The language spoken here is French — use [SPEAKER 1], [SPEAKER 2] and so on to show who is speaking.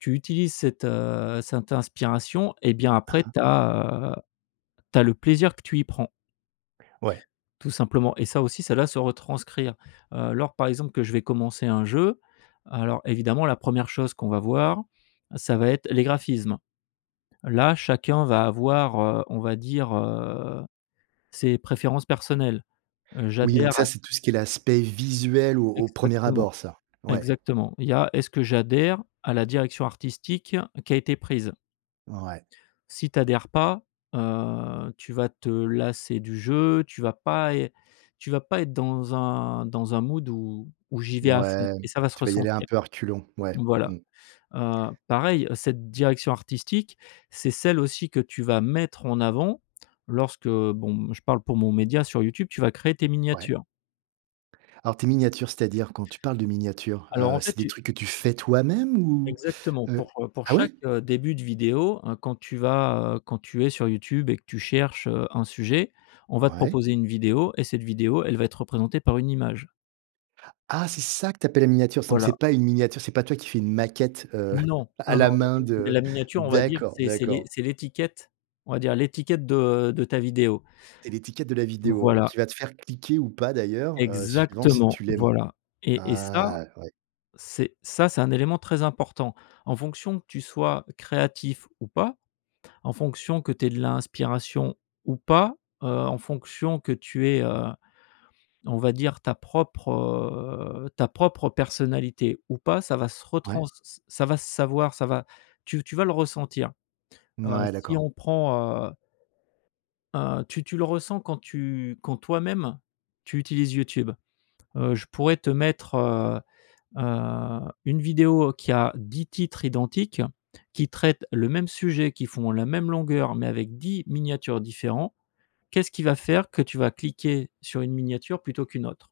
[SPEAKER 1] Tu utilises cette, heu, cette inspiration, et bien
[SPEAKER 2] Hein,
[SPEAKER 1] après
[SPEAKER 2] hein.
[SPEAKER 1] tu as, heu, tu as le plaisir que tu y prends.
[SPEAKER 2] Ouais.
[SPEAKER 1] Tout simplement. Et ça aussi, ça la se retranscrire. Heu, lors, par exemple que je vais commencer un jeu, alors évidemment la 1re chose qu'on va voir, ça va être les graphismes. Là, chacun va avoir, heu, on va dire, heu, ses préférences personnelles. Heu,
[SPEAKER 2] Oui, donc
[SPEAKER 1] j'adhère
[SPEAKER 2] ça,
[SPEAKER 1] à
[SPEAKER 2] c'est tout ce qui est l'aspect visuel au au 1er
[SPEAKER 1] Exactement,
[SPEAKER 2] abord ça, ouais.
[SPEAKER 1] exactement. Il y a, est-ce que j'adhère à la direction artistique qui a été prise?
[SPEAKER 2] Ouais.
[SPEAKER 1] Si tu adhères pas, heu, tu vas te lasser du jeu, tu vas pas ê tu vas pas être dans un dans un mood où où j'y vais à fond
[SPEAKER 2] Mouais,
[SPEAKER 1] et ça va se
[SPEAKER 2] tu vas y aller un
[SPEAKER 1] ressentir.
[SPEAKER 2] peu à reculons, mouais,
[SPEAKER 1] Voilà.
[SPEAKER 2] mmh.
[SPEAKER 1] Heu, pareil cette direction artistique, c'est celle aussi que tu vas mettre en avant lorsque, bon, mmh, je parle pour mon média sur YouTube, tu vas créer tes
[SPEAKER 2] Ouais.
[SPEAKER 1] miniatures.
[SPEAKER 2] Alors tes miniatures, c'est-à-dire quand tu parles de miniatures,
[SPEAKER 1] Alors
[SPEAKER 2] heu,
[SPEAKER 1] en fait
[SPEAKER 2] c'est des
[SPEAKER 1] tu
[SPEAKER 2] trucs que tu fais toi-même? Ou,
[SPEAKER 1] Exactement
[SPEAKER 2] heu
[SPEAKER 1] pour, heu, pour
[SPEAKER 2] ah,
[SPEAKER 1] chaque,
[SPEAKER 2] ouais?
[SPEAKER 1] heu, début de vidéo, hein, quand tu vas, heu, quand tu es sur YouTube et que tu cherches, heu, un sujet, on va te
[SPEAKER 2] Ouais.
[SPEAKER 1] proposer une vidéo et cette vidéo, elle va être représentée par une image.
[SPEAKER 2] Ah, c'est ça que tu appelles les miniatures. Donc c'est
[SPEAKER 1] Voilà.
[SPEAKER 2] pas une miniature, c'est pas toi qui fais une maquette, heu,
[SPEAKER 1] Non.
[SPEAKER 2] à
[SPEAKER 1] Non, non
[SPEAKER 2] la
[SPEAKER 1] il
[SPEAKER 2] main
[SPEAKER 1] y a des de
[SPEAKER 2] de
[SPEAKER 1] la miniature on va dire,
[SPEAKER 2] d'accord,
[SPEAKER 1] c'est c'est l'é
[SPEAKER 2] d'accord.
[SPEAKER 1] c'est l'étiquette, on va dire, l'étiquette de de ta vidéo.
[SPEAKER 2] Et l'étiquette de la
[SPEAKER 1] Mmh,
[SPEAKER 2] vidéo
[SPEAKER 1] voilà.
[SPEAKER 2] qui va te faire cliquer, ou pas d'ailleurs, heu, suivant si
[SPEAKER 1] Exactement,
[SPEAKER 2] tu l'aimes.
[SPEAKER 1] voilà. Et et ça,
[SPEAKER 2] Ah, ouais.
[SPEAKER 1] c'est ça, c'est un élément très important. En fonction que tu sois créatif ou pas, en fonction que tu aies de l'inspiration ou pas, heu, en fonction que tu aies, heu, on va dire, ta propre, heu, ta propre personnalité ou pas, ça va se retrans
[SPEAKER 2] Ouais.
[SPEAKER 1] ç ça va se savoir, ça va tu v tu vas le ressentir. Heu,
[SPEAKER 2] Mouais,
[SPEAKER 1] si
[SPEAKER 2] d'accord.
[SPEAKER 1] on prend, heu Heu, tu tu le ressens quand tu quand toi-même tu utilises YouTube. Heu, je pourrais te mettre, heu heu, une vidéo qui a 10 titres identiques, qui traite le même sujet, qui font la même longueur mais avec 10 miniatures différents. Qu'est-ce qui va faire que tu vas cliquer sur une miniature plutôt qu'une autre?